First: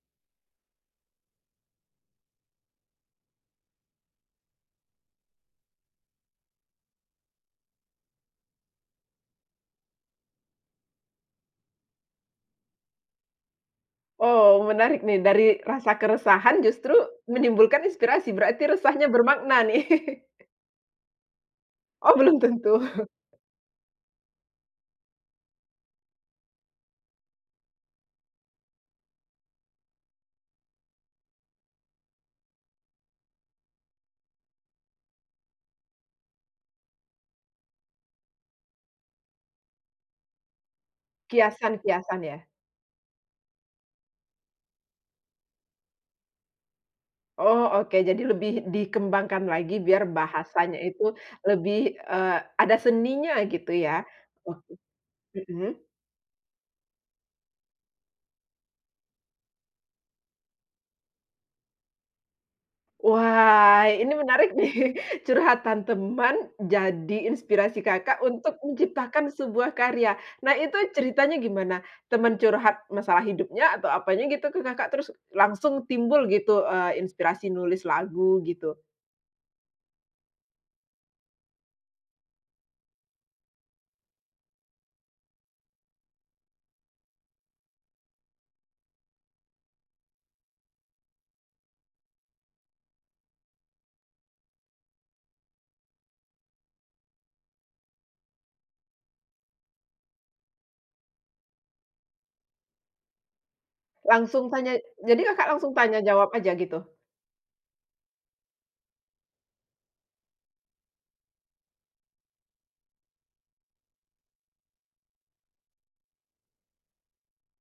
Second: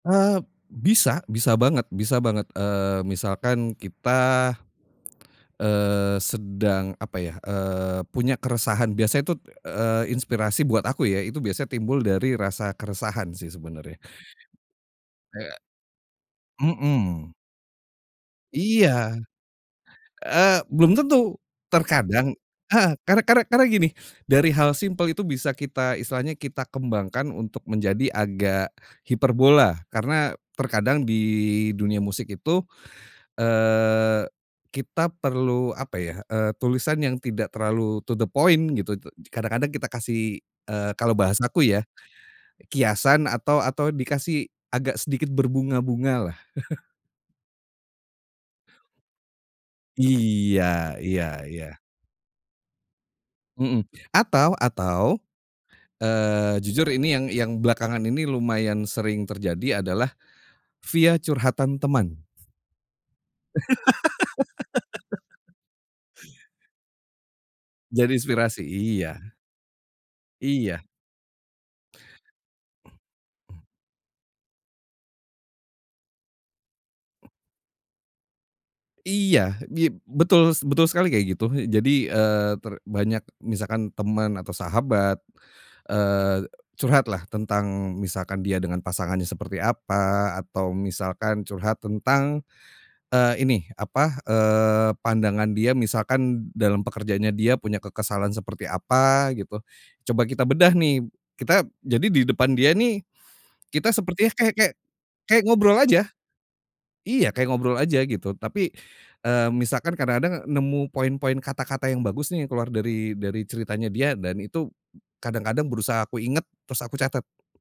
Eee, bisa bisa banget bisa banget, eee, misalkan kita, eee, sedang apa ya, eee, punya keresahan biasanya tut, eee, itu inspirasi buat aku ya, itu biasa timbul dari rasa keresahan sih, sebenarnya. Oh menarik nih, dari He rasa keresahan justru mhm. menimbulkan inspirasi, berarti resahnya Iya. bermakna nih. Eee, belum tentu, Oh, terkadang belum tentu. heeh, karena karena karena gini, dari hal simpel itu bisa kita istilahnya kita kembangkan untuk menjadi agak hiperbola. Karena terkadang di dunia musik itu, eee, kita perlu apa ya, eee, tulisan yang tidak terlalu to the point gitu. Te kadang-kadang kita kasih, eee, kalau bahasa aku ya, Kiasan-kiasan ya? kiasan atau atau dikasih agak sedikit berbunga-bunga lah. Oh oke, jadi lebih dikembangkan lagi, biar bahasanya Iya itu iya iya. lebih, eee, ada seninya gitu Mhm, ya? atau Waktu atau, mhm. eee, jujur ini yang yang belakangan ini lumayan sering terjadi adalah via curhatan teman. Wah, ini menarik nih, curhatan teman, jadi inspirasi Jadi Kakak untuk inspirasi, menciptakan iya. sebuah karya. Nah, itu Iya. ceritanya gimana? Teman curhat masalah Mhm. hidupnya atau apanya gitu, terus langsung timbul gitu, eee, inspirasi nulis lagu gitu? Iya, di betul betul sekali kayak gitu. Jadi, eee, ter banyak misalkan teman atau sahabat, eee, curhatlah tentang misalkan dia dengan pasangannya seperti apa, atau misalkan curhat tentang, eee, ini, apa, eee, pandangan dia misalkan dalam pekerjaannya dia punya kekesalan seperti apa, gitu. Coba kita bedah nih, kita jadi di depan dia nih, kita sepertinya Langsung kayak kayak tanya? Jadi kayak Kakak langsung ngobrol tanya aja, jawab aja gitu? iya kayak ngobrol aja gitu. Tapi, eee, misalkan kadang-kadang nemu poin-poin kata-kata yang bagus nih, keluar dari dari ceritanya dia, dan itu b kadang-kadang berusaha aku inget, terus aku catat.